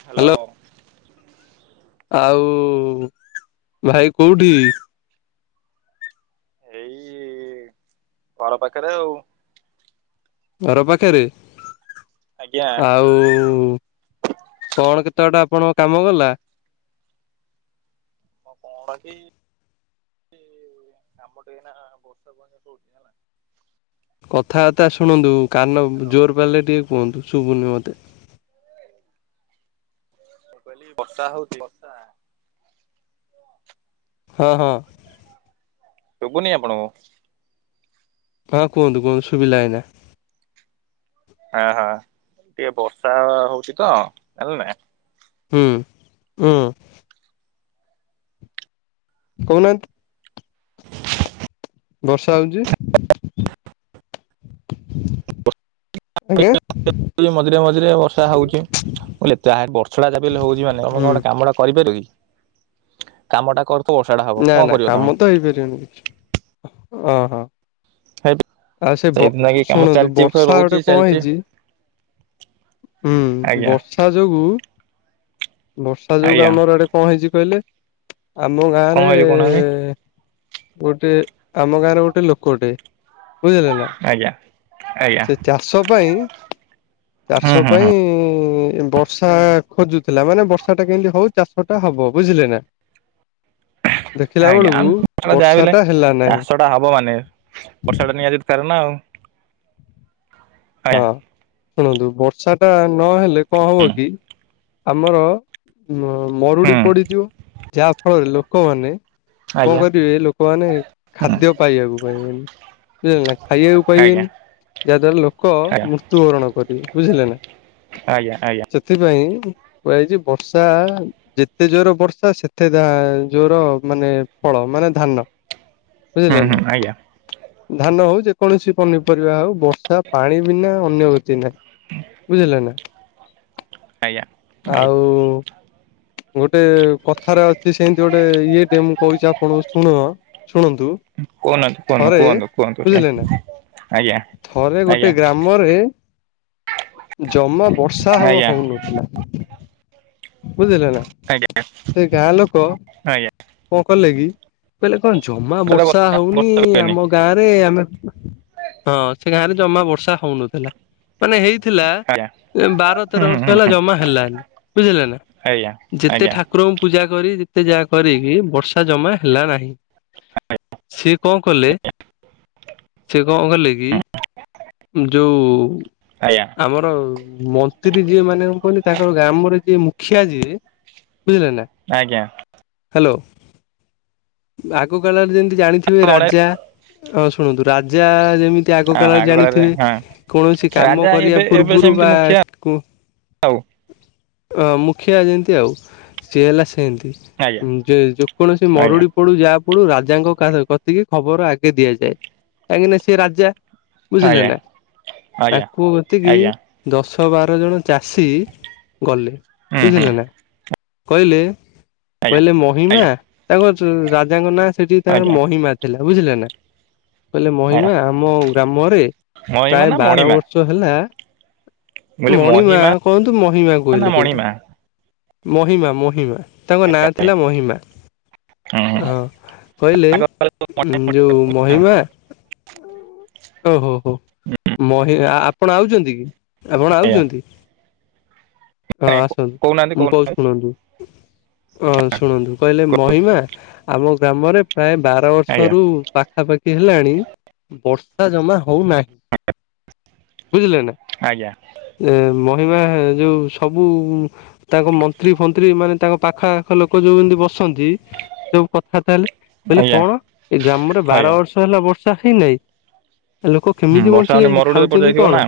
Hello? ଆଉ ଭାଇ କୋଉଠି? ଏଇ ଘର ପାଖରେ ଆଉ। ଘର ପାଖରେ, ଆଜ୍ଞା ଆଉ କଣ କେତେବାଟ ଆପଣଙ୍କ କାମ ଗଲା? ହଁ କଣ କି ଆମ ଟେ ଏଇନା ବର୍ଷା ପାଣି ପଡୁଛି ହେଲା। କଥାବାର୍ତ୍ତା ଶୁଣନ୍ତୁ କାନ ହ୍ୟାଲୋ ଜୋର ପାରିଲେ ଟିକେ କୁହନ୍ତୁ ଶୁଭୁନି ମତେ। କହିଲି ବର୍ଷା ହଉଛି ବର୍ଷା। ହଁ ହଁ। ଶୁଭୁନି ଆପଣଙ୍କୁ? ହଁ କୁହନ୍ତୁ କୁହନ୍ତୁ ସୁବିଲା ଏଇନା। ହା ହା ଟିକେ ବର୍ଷା ହଉଚି ତ ହେଲାନା ହୁଁ ହୁଁ। କହୁନାନ୍ତି ବର୍ଷା ହଉଚି। ମଝିରେ ମଝିରେ ବର୍ଷା ହଉଛି। [unintelligible] ବର୍ଷା ଟା ଯାହା ବି ହଉଛି ମାନେ ତମେ ହୁଁ କଣ କାମ ଟା କରିପାର କି କାମଟା ବର୍ଷା ଟା ହବ ନା କଣ ନା କରିବ ତମେ କାମ ତ ହେଇପାରିବନି କିଛି, ଅ ହୋ। ହ। ଆଉ ସେ, ଶୁଣନ୍ତୁ ବର୍ଷା ରହୁଛି ଗୋଟେ କଣ ଚାଲିଛି ହେଇଛି ହୁଁ ବର୍ଷ ଆଜ୍ଞା ବର୍ଷା ଯୋଗୁ ବର୍ଷା ଯୋଗୁ ଆଜ୍ଞା ଆମର ଆଡ଼େ କଣ ହେଇଛି କହିଲେ ଆମ କଣ ଗାଁରେ କହିଲି କହୁନାହାନ୍ତି ଗୋଟେ ଆମ ଗାଁରେ ଗୋଟେ ଲୋକଟେ ବୁଝିଲେ ନା ଆଜ୍ଞା ଆଜ୍ଞା ସେ ଚା ଚାଷ ପାଇଁ ହୁଁ ଚାଷ ହୁଁ ହୁଁ ପାଇଁ ବର୍ ବର୍ଷା ଖୋଜୁଥିଲା ମାନେ ବର୍ଷା ଟା କେମିତି ହଉ ଚାଷ ଟା ହବ ବୁଝିଲେ ନା [inaudible] ଆ ଆଜ୍ଞା ବେଳକୁ ଯାହାବି ବର୍ଷା ହେଲେ ଟା ହେଲା ନାହିଁ ଚାଷ ଟା ହବ ମାନେ ବର୍ଷା ଟା ନିହାତି ଦରକାର ନା ଆଉ ହଁ ଆଜ୍ଞା ଶୁଣନ୍ତୁ ବର୍ଷା ଟା ନହେଲେ କଣ ହବ କି ଆମର ହୁଁ ମରୁଡ଼ି ପଡ଼ିଯିବ ଯାହା ଫଳରେ ଲୋକମାନେ କଣ ଆଜ୍ଞା କରିବେ ଲୋକମାନେ ହୁଁ ଖାଦ୍ୟ ପାଇବାକୁ ପାଇବେନି। ବୁଝିଲେ ନା ଖାଇବାକୁ ଆଜ୍ଞା ପାଇବେନି ଯାହାଦ୍ଵାରା ଲୋ ଲୋକ ଆଜ୍ଞା ମୃତ୍ୟୁବରଣ କରିବେ ବୁଝିଲେ ନା ଆଜ୍ଞା ଆଜ୍ଞା ସେଥିପାଇଁ କୁହା ହେଇଛି ବର୍ଷା ଯେତେ ଜୋର ବର୍ଷା ସେତେ ଧା ଜୋର ମାନେ ଫଳ ମାନେ ଧାନ ହୁଁ ବୁଝିଲେ ହୁଁ ନା ଆଜ୍ଞା ଧାନ ହଉ ଯେକୌଣସି ପନିପରିବା ହଉ ବର୍ଷା ପାଣି ବିନା ଅନ୍ୟ ଗତି ନାହିଁ ବୁଝିଲେ ନା ଆଜ୍ଞା। ଆଜ୍ଞା ଆଉ ଗୋଟେ କଥାରେ ଅଛି ସେମିତି ଗୋଟେ ଇଏ ଟେ ମୁଁ କହୁଛି ଆପଣଙ୍କୁ ଶୁଣ ଶୁଣନ୍ତୁ କୁହନାହାନ୍ତି କୁହନ୍ତୁ ଥରେ କୁହନ୍ତୁ ବୁଝିଲେ ନା କୁହନ୍ତୁ ଆଜ୍ଞା ଥରେ ଗୋଟେ ଆଜ୍ଞା ଗ୍ରାମରେ ଜମା ବର୍ଷା ହ ଆଜ୍ଞା ହଉନଥିଲା ବୁଝିଲେ ନା ଆଜ୍ଞାା। ସେ ଗାଁ ଲୋକ କଣ କଲେ କି କହିଲେ କଣ ଜମା ସେଟା ବର୍ଷା ହଉନି ବର୍ଷା ହୁଏନି ଆମ ଗାଁରେ ଆମେ ହଁ ସେ ଗାଁରେ ଜମା ବର୍ଷା ହଉନଥିଲା ମାନେ ହେଇଥିଲା ଆଜ୍ଞା ବାର ହୁଁ ତେର ହୁଁ ବର୍ଷ ହୁଁ ହେଲା ହୁଁ ଜମା ହେଲାନି ବୁଝିଲେ ନା ଆଜ୍ଞା ଯେତେ ଆଜ୍ଞା ଠାକ୍ ଠାକୁରଙ୍କୁ ପୂଜା କରି ଯେତେ ଯାହା କରିକି ବର୍ଷା ଜମା ହେଲା ନାହିଁ ସିଏ କଣ କଲେ ସେ କଣ କଲେ କି ହୁଁ ଯୋଉ ଆଜ୍ଞା। ଆମର ମନ୍ତ୍ରୀ ଯିଏ ମାନେ କହିଲି ତାଙ୍କର ଗ୍ରାମରେ ଯିଏ ମୁଖିଆ ଯିଏ ବୁଝିଲେ ନା ଆଜ୍ଞା। ହ୍ୟାଲୋ ଆଗ କାଳରେ ଯେମିତି ଜାଣିଥିବେ ଗଣେ ରାଜା ହଁ ଶୁଣନ୍ତୁ ରାଜା ଯେମିତି ଆଗ କାଳରେ ଜାଣିଥିବେ କୌଣସି କାମ ରାଜା ଏବେ କରିବା ଏବେ ପୂର୍ବରୁ ସେମିତି ବା ମୁଖିଆ ଆଉ। ହଁ ମୁଖିଆ ଯେମିତି ଆଉ ସିଏ ହେଲା ସେମିତି। ଆଜ୍ଞା ଯେ ଯେକୌଣସି ଆଜ୍ଞା ମରୁଡ଼ି ପଡ଼ୁ ଯାହା ପଡ଼ୁ ରାଜାଙ୍କ କତିକି ଖବର ଆଗେ ଦିଆଯାଏ। କାହିଁକିନା ସେ ରାଜା ବୁଝିଲେ ଆଜ୍ଞା ନା ଆଜ୍ଞା ତାଙ୍କୁ ଏତିକି ଆଜ୍ଞା ଦଶ ବାର ଜଣ ଚାଷୀ ଗଲେ ହୁଁ ହୁଁ ବୁଝିଲେ ନା କହିଲେ ଆଜ୍ଞା କହିଲେ ମହିମା ଆଜ୍ଞା ତାଙ୍କ ରାଜାଙ୍କ ନାଁ ସେଠି ତାଙ୍କର ଆଜ୍ଞା ମହିମା ଥିଲା ବୁଝିଲେ ନା। କହିଲେ ଆଜ୍ଞା ମହିମା ଆମ ଗ୍ରାମରେ ମହିମା ପ୍ରାୟ ନା ବାର ମଣିମା ମୁଁ ବର୍ଷ ହେଲା କହିଲି ମଣିମା ମହିମା କୁହନ୍ତୁ ମହିମା ନା କହିଲେ କିନ୍ତୁ ମଣିମା ମହିମା ମହିମା ତାଙ୍କ ନାଁ ଆଜ୍ଞା ଥିଲା ମହିମା ହଁ। କହିଲେ ଆଜ୍ଞା ଉଁ ଯୋଉ ମହିମା ଓ ହୋ ହୋ ମହି ଆପଣ ଆଉଚନ୍ତି ଆପଣ ଆଉଛନ୍ତି। ହଁ ଆସନ୍ତୁ ମୁଁ କହୁ ଶୁଣନ୍ତୁ ହଁ ଶୁଣନ୍ତୁ କହିଲେ ମହିମା ଆମ ଗ୍ରାମରେ ପ୍ରାୟ ବାର ଆଜ୍ଞା ବର୍ଷରୁ ପାଖାପାଖି ହେଲାଣି ବ ବର୍ଷା ଜମା ହଉନାହିଁ ବୁଝିଲେ ନା। ଆଜ୍ଞା। ଏ ମହିମା ଯୋଉ ସବୁ ତାଙ୍କ ମନ୍ତ୍ରୀ ଫନ୍ତ୍ରୀ ମାନେ ତାଙ୍କ ପାଖ ଆଖ ଲୋକ ଯୋଉ ଏମିତି ବସନ୍ତି। ସବୁ କଥା ତାହେଲେ କହିଲେ ଆଜ୍ଞା କଣ ଏ ଗ୍ରାମରେ ବାର ଆଜ୍ଞା ବର୍ଷ ହେଲା ବର୍ଷା ହେଇନାହିଁ। ଲୋକ ହୁଁ କେମିତି ବର୍ଷା ହଉନି ବଞ୍ଚିଛନ୍ତି ମରୁଡି ଏପଟେ ଖାଉଛନ୍ତି ଯାଇଥିବ ନା କଣ?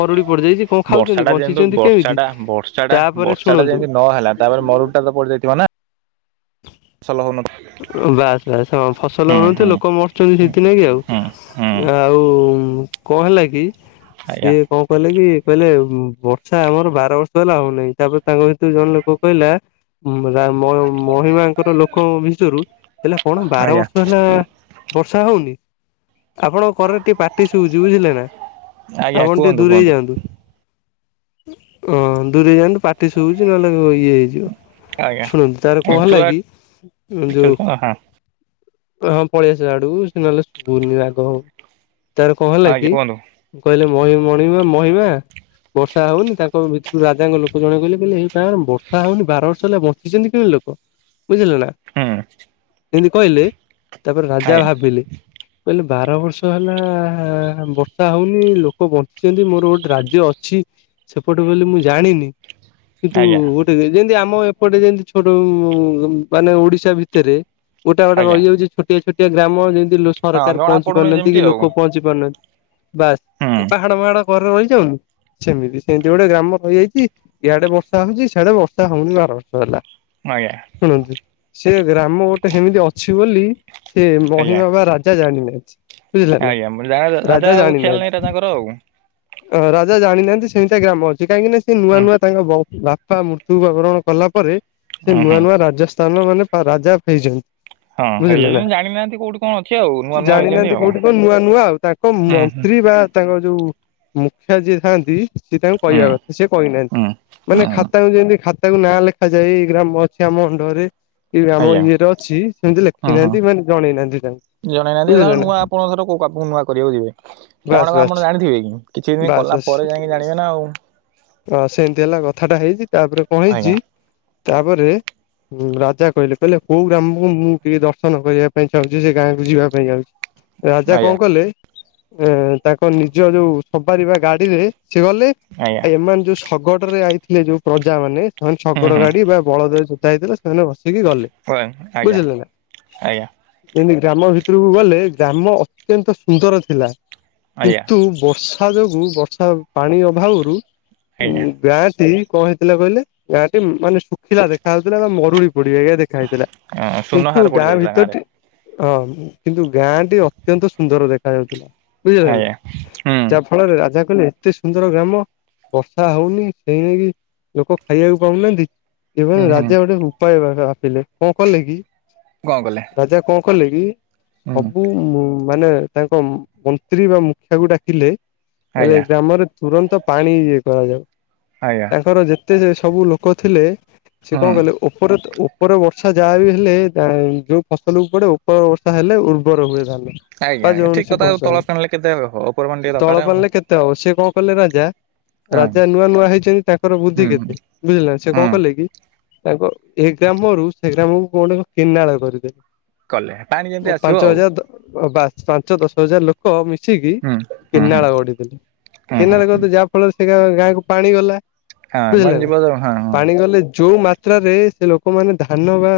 ମରୁଡ଼ି ପଡିଯାଇଛି କଣ ବର୍ଷା ଖାଉଛନ୍ତି ଟା ଯେହେତୁ ବଞ୍ଚିଛନ୍ତି ବର୍ଷା କେମିତି ଟା ବର୍ଷା ଟା ତାପରେ ବର୍ଷା ଟା ଶୁଣନ୍ତୁ। ଯେମିତି ନହେଲା ତାପରେ ମରୁଡ଼ି ଟା ତ ପଡି଼ଯାଇଥିବ ନା। [unintelligible] ବାସ୍ ବାସ୍ ହଁ ଫସଲ ହୁଁ [unintelligible] ହୁଁ ଲୋକ ମରୁଚନ୍ତି ସେଥିଲାଗି ଆଉ। ହୁଁ ହୁଁ ଆଉ କଣ ହେଲା କି ଆଜ୍ଞା ସିଏ? କଣ କହିଲେ କି କହିଲେ ବର୍ଷା ଆମର ବାର ବର୍ଷ ହେଲା ହଉନାହିଁ ତାପରେ ତାଙ୍କ ଭିତରୁ ଜଣେ ଲୋକ କହିଲା ମ ମହିମାଙ୍କର ଲୋକ ଭିତରୁ ହେଲା କଣ ବାର ଆଜ୍ଞା ବର୍ଷ ହେଲା ବର୍ଷା ହଉନି ଆପଣଙ୍କ କର ରେ ଟିକେ ପାଟି ଶୁଭୁଛି ବୁଝିଲେ ନା। ଆଜ୍ଞା ଆପଣ ଟିକେ କୁହନ୍ତୁ ଦୂରେଇ କୁହନ୍ତୁ ଯାଆନ୍ତୁ। ହଁ ଦୂରେଇ ଯାଆନ୍ତୁ ପାଟି ଶୁଭୁଛି ନହେଲେ ଇଏ ହେଇଯିବ। ଆଜ୍ଞା ଶୁଣନ୍ତୁ ତାର କଣ ଆଜ୍ଞା ହେଲା ଛୁଆ କି ଯୋଉ ଖେଳୁଛନ୍ତି ହଁ ହଁ ପଳେଇ ଆସିଲା ଆଡ଼କୁ ସେ ନହେଲେ ଶୁଭୁନି [unintelligible] ତାର କଣ ହେଲା ଆଜ୍ଞା କି କୁହନ୍ତୁ କହିଲେ ମହି ମଣିମା ମହିମା। ବର୍ଷା ହଉନି ତାଙ୍କ ଭିତରୁ ରାଜାଙ୍କ ଲୋକ ଜଣେ କହିଲେ କହିଲେ [unintelligible] ବର୍ଷା ହଉନି ବାର ବର୍ଷ ହେଲା ବ [unintelligible] ଲୋକ ବୁଝିଲେ ନା। ହୁଁ। ଏମିତି କହିଲେ ତାପରେ ରାଜା ଆଜ୍ଞା ଭାବିଲେ କହିଲେ ବାର ବର୍ଷ ହେଲା ବର୍ଷା ହଉନି ଲୋକ ବଞ୍ଚିଛନ୍ତି ମୋର ଗୋଟେ ରାଜ୍ୟ ଅଛି। ସେପଟେ ବୋଲି ମୁଁ ଜାଣିନି। କିନ୍ତୁ ଆଜ୍ଞା ଗୋଟେ ଯେମିତି ଆମ ଏପଟେ ଯେମିତି ଛୋଟ ମାନେ ଓଡ଼ିଶା ଭିତରେ ଗୋଟା ଗୋଟେ ଆଜ୍ଞା ରହିଯାଉଛି ଛୋଟିଆ ଛୋଟିଆ ଗ୍ରାମ ଯେମିତି ହଁ ସରକାର ଜଣା ପହଞ୍ଚି ପଡୁନି ପାରୁନାହାନ୍ତି ଯେମିତି କି ଆଉ ଲୋକ ପହଞ୍ଚି ପାରୁନାହାନ୍ତି। ବାସ୍ ଏ ହୁଁ ପାହାଡ଼ ଫାହାଡ଼ ଘରେ ରହିଯାଉନି। ସେମିତି ସେମିତି ଗୋଟେ ଗ୍ରାମ ରହିଯାଇଛି ଇଆଡ଼େ ବର୍ଷା ହଉଛି ସିଆଡେ଼ ବର୍ଷା ହଉନି ବାର ବର୍ଷ ହେଲା। ଆଜ୍ଞା ଆଜ୍ଞା। ଶୁଣନ୍ତୁ ସେ ଗ୍ରାମ ଗୋଟେ ସେମିତି ଅଛି ବୋଲି ସେ ଆଜ୍ଞା ମହିମା ବା ରାଜା ଜାଣିନାହାନ୍ତି। ବୁଝିଲେ ନା ଆଜ୍ଞା ମୁଁ ଯା ରାଜା ଆଉ ଖିଆଲ ନାହିଁ ଜାଣିନାହାନ୍ତି। ରାଜାଙ୍କର ଆଉ। ଅ ରାଜା ଜାଣିନାହାନ୍ତି ସେମିତିଆ ଗ୍ରାମ ଅଛି କାହିଁକି ନା ସେ ନୂଆ ହୁଁ ନୂଆ ତାଙ୍କ ବ ବାପା ମୃତ୍ୟୁ ବରଣ କଲା ପରେ ସେ ଉଁ ହୁଁ ନୂଆ ନୂଆ ରାଜ ସ୍ଥାନ ମାନେ ବା ରାଜା ହେଇଛନ୍ତି। ହଁ ବୁଝିଲେ ନା ହେଇଯାଇଛନ୍ତି ଜାଣିନାହାନ୍ତି କୋଉଠି କଣ ଅଛି ଆଉ ନୂଆ ନୂଆ ହେଇଛନ୍ତି ଜାଣିନାହାନ୍ତି ଆଉ। କୋଉଠି କଣ ନୂଆ ନୂଆ ଆଉ ତା କ ହୁଁ ହୁଁ ମନ୍ତ୍ରୀ ବା ତାଙ୍କ ଯୋଉ ମୁଖିଆ ଯିଏ ଥାନ୍ତି ସିଏ ତାଙ୍କୁ ହୁଁ କହିବା କଥା ସିଏ କହିନାହାନ୍ତି। ହୁଁ ମାନେ ହୁଁ ଖାତାକୁ ଯେମିତି ଖାତାକୁ ନାଁ ଲେଖାଯାଏ ଗ୍ରାମ ଅଛି ଆମ ଅଣ୍ଡରେ। ଏ ଆମ ଆଜ୍ଞା ଇଏରେ ଅଛି ସେମିତି ଲେଖେଇ ନାହାନ୍ତି ମାନେ ଜଣେଇନାହାନ୍ତି ତାଙ୍କୁ। ଜଣେଇନାହାନ୍ତି ଏ ସ ବୁଝିଲେ ନା ନୂଆ ଆପଣର କଉ କକୁ ନୂଆ କରିବାକୁ ଯିବେ କ କଣ ବାସ୍ କଣ ବାସ୍ ଆପଣ ଜାଣିଥିବେ କି? କିଛି ଦିନ ବାସ୍ କଲା ବାସ୍ ପରେ ଯାଇକି ଜାଣିବେ ନା ଆଉ। ହଁ ସେମିତି ହେଲା କଥାଟା ହେଇଛି ତାପରେ କଣ ଆଜ୍ଞା ହେଇଛି ତାପରେ ହୁଁ ରାଜା କହିଲେ କହିଲେ କୋଉ ଗ୍ରାମକୁ ମୁଁ ଟିକେ ଦର୍ଶନ କରିବା ପାଇଁ ଚାହୁଁଛି ସେ ଗାଁ କକୁ ଯିବା ପାଇଁ ଚାହୁଁଛି। ରାଜା ଆଜ୍ଞା କଣ କଲେ ଏ ତାଙ୍କ ନିଜ ଯୋଉ ସବାରି ବା ଗାଡିରେ ସେ ଗଲେ ଆଜ୍ଞା। ସେମାନେ ଯୋଉ ଶଗଡ ରେ ଆଇଥିଲେ ଯୋଉ ପ୍ରଜା ମାନେ ସେମାନେ ହୁଁ ଶଗଡ ହୁଁ ଗାଡି ବା ବଳଦ ଯୋତା ହେଇଥିଲା। ସେ ବସିକି ଗଲେ ଓ ଆଜ୍ଞା ବୁଝିଲେ ନା। ଆଜ୍ଞା ଯେମିତି ଗ୍ରାମ ଭିତରକୁ ଗଲେ ଗ୍ରାମ ଅତ୍ୟନ୍ତ ସୁନ୍ଦର ଥିଲା ଆଜ୍ଞା କିନ୍ତୁ ବର୍ଷ ସା ଯୋଗୁଁ ବର୍ଷା ପାଣି ଅଭାବରୁ ଆଜ୍ଞା ଉଁ ଗାଁଟି କଣ ହେଇଥିଲା କହିଲେ ଗାଁଟି ମାନେ ଶୁଖିଲା ଦେଖାହଉଥିଲା ବା ମରୁଡ଼ି ପଡିିବ ଆଜ୍ଞା ଦେ ଖା ହେଇଥିଲା ଅଁ, ସୁନ କିନ୍ତୁ ହାର ଗାଁ ପଡିଯାଇଥିଲା ଗାଁରେ ଭିତରଟି ହଁ କିନ୍ତୁ ଗାଁଟି ଅତ୍ୟନ୍ତ ସୁନ୍ଦର ଦେଖା ଯାଉଥିଲା ବୁଝିଲ ଆଜ୍ଞା ନା। ହୁଁ ଯାହା ଫଳରେ ରାଜା କହିଲେ ଏତେ ସୁନ୍ଦର ଗ୍ରାମ। ବର୍ଷା ହଉନି ସେଇ ନେଇକି ଲୋକ ଖାଇବାକୁ ପାଉନାହାନ୍ତି ଏବଂ ହୁଁ ହୁଁ ରାଜା ଗୋଟେ ଉପାୟ ବେଳା ଭାବିଲେ କଣ କଲେ କି କଣ କଲେ ରାଜା କଣ କଲେ କି ହୁଁ ସବୁ ମାନେ ତାଙ୍କ ମନ୍ତ୍ରୀ ବା ମୁଖିଆକୁ ଡାକିଲେ ହେଲେ ଆଜ୍ଞା ଗ୍ରାମରେ ତୁରନ୍ତ ପାଣି ଇଏ କରାଯାଉ। ଆଜ୍ଞା। ପାର ଯେତେ ସବୁ ଲୋକ ଥିଲେ ସେ ହୁଁ କଣ କିଲ ଉପରେ ତ ଉପର ବର୍ଷା ଯାହା ବି ହେଲେ ଯୋଉ ଫସଲ ଉପଡେ ଉପର ବର୍ଷା ହେଲେ ଉର୍ବର ହୁଏ ତାହଲେ। ଆଜ୍ଞା ଆଜ୍ଞ ଠିକ କଥା ଆଉ ତଳ ପାଣିଲେ କେତେବେ ଉପର ପାଣି ଟିକେ ଦରକାର ଆଉ। ତଉ ସେ କଣ କଲେ ରାଜା ହଁ ରାଜା ନୂଆ ନୂଆ ହେଇଛନ୍ତି ତାଙ୍କର ହୁଁ ବୁଦ୍ଧି ହୁଁ କେତେ ବୁଝିଲା ସେ ହୁଁ କଣ କଲେ କି ତାଙ୍କ ଏ ଗ୍ରାମରୁ ସେ ଗ୍ରାମକୁ କୋଟ କିନାଳ କରିଦେଲେ। କଲେ ପାଣି ଯେମିତି ଓ ଆସିବ ପାଞ୍ଚ ଆଉ ହଜାର ବାସ୍ ପାଞ୍ଚ ଦଶ ହଜାର ଲୋ ଲୋକ ମିଶିକି ହୁଁ ହୁଁ ହୁଁ କେନାଲ ଗଢଦେଲେ ହୁଁ କେନାଲ ହୁଁ ଗଢି କି ଯାହା ଫଳରେ ସେ ଗା ଗାଁକୁ ପାଣି ଗଲା ହଁ ବୁଝିଲେ ନା ବନିଯିବ ତ। ହଁ ହଁ ପାଣି ଗଲେ ଯୋଉମା ମାତ୍ରରେ ସେ ଲୋକମାନେ ଧାନ ବା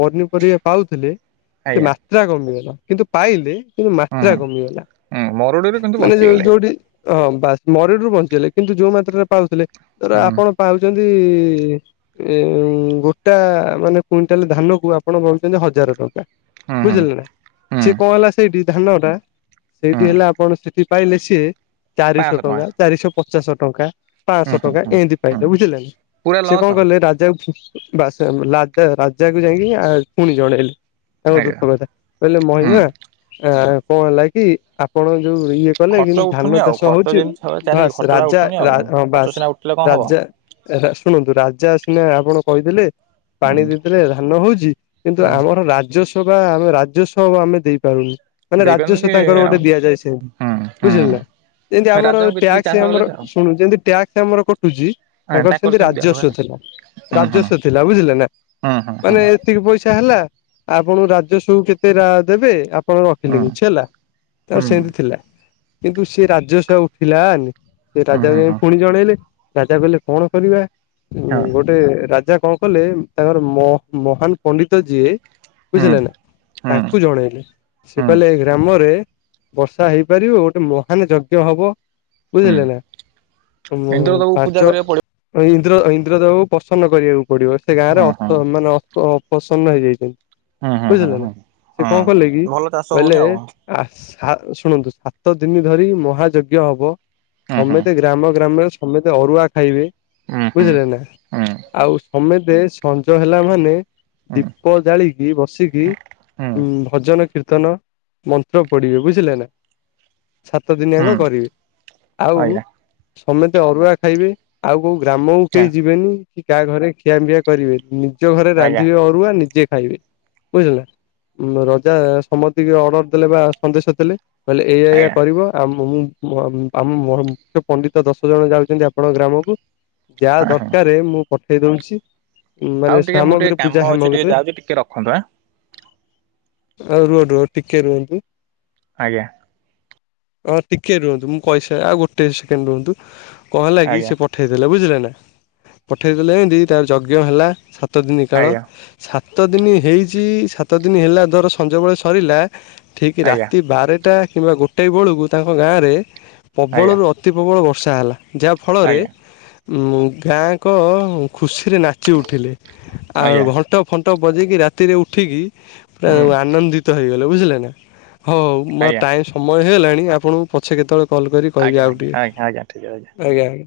ପନିପରିବା ପାଉଥିଲେ ସେ ଆଜ୍ଞା ମା ତ୍ରା କମିଗଲା କିନ୍ତୁ ପାଇଲେ କିନ୍ତୁ ହୁଁ ମାତ୍ରା ହୁଁ କମିଗଲା ହୁଁ ମରୁଡିରୁ କିନ୍ତୁ ମାନେ ଯୋଉ ବଞ୍ଚିଗଲେ ଯୋଉଠି ହଁ ବାସ୍ ମରିଡୁ ବଞ୍ଚିଗଲେ କିନ୍ତୁ ଯୋଉ ମାତ୍ରାରେ ପାଉଥିଲେ ଧର ହୁଁ ଆପଣ ପାଉଛନ୍ତି ଏ ଗୋଟା ମାନେ କୁଇଣ୍ଟାଲ ଧାନ କୁ ଆପଣ ଭାବୁଛନ୍ତି ହଜାର ଟଙ୍କା। ହୁଁ ହୁଁ ବୁଝିଲ ନା ହୁଁ ସେ କଣ ହେଲା ସେଇଠି ଧାନ ଟା ସେଇଠି ହୁଁ ହେଲା ଆପଣ ସେଠି ପାଇଲେ ସିଏ ଚାରିଶହ ଟଙ୍କା ଚାରିଶହ ପଚାଶଶହ ଟଙ୍କା ହୁଁ ହୁଁ ପାଂଶହଟଙ୍କା ହୁଁ ଏମିତି ପାଇଲେ ହୁଁ ବୁଝିଲାନି ପୁରା ସେ ଲସ୍ କଣ ଆଉ କଲେ ରାଜାକୁ ବାସ ଲାଜା ରାଜାକୁ ଯାଇକିଆଉ ପୁଣି ଜଣେଇଲେ। ତାଙ୍କ ଦୁଃଖ ଆଜ୍ଞା କଥା କହିଲେ ହୁଁ ମହିମା ଆ କଣ ହେଲା କି ଆପଣ ଯୋଉ ଇଏ କଲେ ଖର୍ଚ୍ଚ କିନ୍ତୁ ଉଠୁନି ଧାନ ଆଉ ଚାଷ ଖର୍ଚ୍ଚ ହଉଛି ଯେମିତି ସ- ଚାଲିଛି ବାସ୍ ଖର୍ଚ୍ଚଟା ରାଜା ଉଠୁନି ଆଉ ରା ହଁ ଖର୍ଚ୍ଚ ବାସ୍ ସିନା ଉଠିଲେ କଣ ହବ ରାଜା ଶୁଣନ୍ତୁ ରାଜା ସିନା ଆପଣ କହିଥିଲେ ହୁଁ ପାଣି ଦେଇଥିଲେ ଧାନ ହଉଛି କିନ୍ତୁ ହୁଁ ଆମର ରାଜ ବା ଆମେ ରାଜସ୍ୱ ଆମେ ଦେଇପାରୁନୁ। ମାନେ ଦେଇପାରୁନୁ ରାଜ୍ୟସ୍ଵ କି ତାଙ୍କର ଆଉ ଗୋଟେ ଦିଆଯାଏ ହୁଁ ସେମତି ହୁଁ ବୁଝିଲ ହୁଁ ନା ଯେମତି ରାଜାଙ୍କୁ କିଛି କିଛି ଆମରଟ୍ୟାକ୍ ସେ ଚାଷ କଲେ ଆମର ତ ଆଉ ଶୁଣୁ ଯେମତି ଟ୍ୟାକ୍ସ ଆମର କଟୁଛି ତାଙ୍କର ସେମିତି ରାଜସ୍ଵ ଥିଲା। ରାଜସ୍ୱ ଥିଲା ବୁଝିଲେ ନା। ହୁଁ, ହଁ। ମାନେ ଏତିକି ପଇସା ହେଲା, ଆପଣ ରାଜସ୍ୱ କୁ କେତେ ରା ଦେବେ ଆପ୍ କଣ ରଖିଲେ କିଛି ହେଲା, ତାଙ୍କ ସେଏଁତି ଥିଲା କିନ୍ତୁ, ସିଏ ରାଜସ ଆଉ ଉଠିଲାନି। ସେ ରାଜା କୁ ଯାଇଁ ଫୁଣି ଜଣେଇଲେ। ରାଜା କହିଲେ କଣ କରିବା? ତ ଗୋଟ୍ ଟେ ରାଜା କଣ କଲେ, ତାଙ୍କର ମ-ମହାନ ପଣ୍ଡିତ ଯିଏ, ବୁଝିଲେ ନା ତାଙ୍କୁ ଜଣେଇଲେ। ସେ କହିଲେ ଏ ଗ୍ରାମରେ, ବର୍ଷା ହେଇପାରିବ। ଗୋଟେ ମହାନ ଯଜ୍ଞ ହବ। ବୁଝିଲେ ନାଁ, ମୁଁ ତାକୁ ପୂଜା ପାଞ୍ଚ କରିବାକୁ ପଡିବ। ଇନ୍ଦ୍ର ଇନ୍ଦ୍ରଦେବକୁ ପ୍ରସନ୍ନ କରିବାକୁ ପଡିବ। ସେ ଗାଁରେ ହଁ ହଁ ଅସ ମାନେ ଅସ ଅ ପ୍ରସନ୍ନ ହେଇଯାଇଛନ୍ତି। ହୁଁ ହୁଁ ହୁଁ ବୁଝିଲେ ନା, ହୁଁ ସେ ହଁ କଣ କଲେ କି? ଭଲ ଚାଷ କହିଲେ ହଉନି ଆଉ। ଆ ସା ଶୁଣନ୍ତୁ ସାତ ଦିନ ଧରି ମହାଯଜ୍ଞ ହବ। ହୁଁ ହୁଁ ସମେତେ ଗ୍ରାମ ଗ୍ରାମରେ ସମେତେ ଅରୁଆ ଖାଇବେ। ଉଁ। ବୁଝିଲେ ନା, ଆଉ ସମେତେ ସଞ୍ଜ ହେଲା ମାନେ ହୁଁ ଦୀପ ଜାଳିକି ବସିକି, ହୁଁ ଉ ଭଜନ କୀର୍ତ୍ତନ ମନ୍ତ୍ର ପଡିବେ ବୁଝିଲେ ନା! ସାତ ଦିନିଆଙ୍କ ହୁଁ କରିବେ। ଆଉ ଆଜ୍ଞା ସମେତେ ଅରୁଆ ଖାଇବେ। ଆଉ, କୋଉ ଗ୍ରାମକୁ କେହି ଯିବେନି? କି କାହା ଘରେ ଖିଆବିଆ କରିବେନି। ନିଜ ଘରେ ଆଜ୍ଞା ରାନ୍ଧିବେ ଅରୁଆ, ନିଜେ ଖାଇବେ। ବୁଝିଲେ ନା! ରଜା ସମତିକି ଅର୍ଡର ଦେଲେ ବା ସନ୍ଦେଶ ଦେଲେ, କହିଲେ ଏଇଆ ଏଇଆ ଆଜ୍ଞା କରିବ। ଆ, ମୁଁ ଆମ ମ-ମୁଖ୍ୟ ପଣ୍ଡିତ ଦଶ ଜଣ ଯାଉଛନ୍ତି, ଆପଣଙ୍କ ଗ୍ରାମକୁ। ଯାହା, ହଁ ହଁ ଦରକାରେ, ମୁଁ ପଠେଇ ଦଉଛି। ଆଉ ମାନେ ଟିକେ ମୁଁ ଟିକେ ସାମଗ୍ରୀ, କାମ ପୂଜା ଅଛି ଟିକେ ସାମଗ୍ରୀରେ। ଯାଉଛି ଟିକେ ରଖନ୍ତୁ ଆଁ ଆଉ, ରୁହ ରୁହ ଟିକେ ରୁହନ୍ତୁ। ଆଜ୍ଞା। ହଁ, ଟିକେ ରୁହନ୍ତୁ। ମୁଁ କହିସାରେ ଆଉ, ଗୋଟେ ସେକେଣ୍ଡ ରୁହନ୍ତୁ, କଣ ହେଲା ଗି ଆଜ୍ଞା ସେ ପଟ ଠେଇଦଲେ ବୁଝିଲେ ନା, ପଠାଇଦେଲେ ଏଁତି ତା ଯଜ୍ଞ ହେଲା ସାତଦିନି କାଳ। ଆଜ୍ଞା ସାତ ଦିନ ହେଇଛି, ସାତ ଦିନ ହେଲା ଧର ସଞ୍ଜବେଳେ ସରିଲା ଠିକ୍ ଆଜ୍ଞା ରାତି ବାରଟା କିମ୍ବା ଗୋଟାଏ ବେଳକୁ ତାଙ୍କ ଗାଁରେ ଆଜ୍ଞା ପ୍ରବଳରୁ ଅତ୍ ଅତି ପ୍ରବଳ ବର୍ଷା ହେଲା। ଯାହାଫଳରେ ଆଜ୍ଞା ଗାଁଙ୍କ ଖୁସିରେ ନାଚି ଉଠିଲେ। ଆଉ ଆଜ୍ଞା ଘଣ୍ଟ ଫଣ୍ଟ ବଜେଇକି, ରାତିରେ ଉଠିକି, ହୁଁ ପୁରା ଆନନ୍ଦିତ ହେଇଗଲେ। ବୁଝିଲେ ନା! ହଉ ମୋ ଆଜ୍ଞା ଟାଇମ୍ ସମୟ ହେଇଗଲାଣି, ଆପଣଙ୍କୁ ପଛେ କେତେବେଳେ କଲ୍ କରି କହିବି, ଆଜ୍ଞା ଆଜ୍ଞା ଆଉ ଆଜ୍ଞା ଟିକେ। ଆଜ୍ଞା ଠିକ୍ ଅଛି। ଆଗ୍ୟା-ଆ।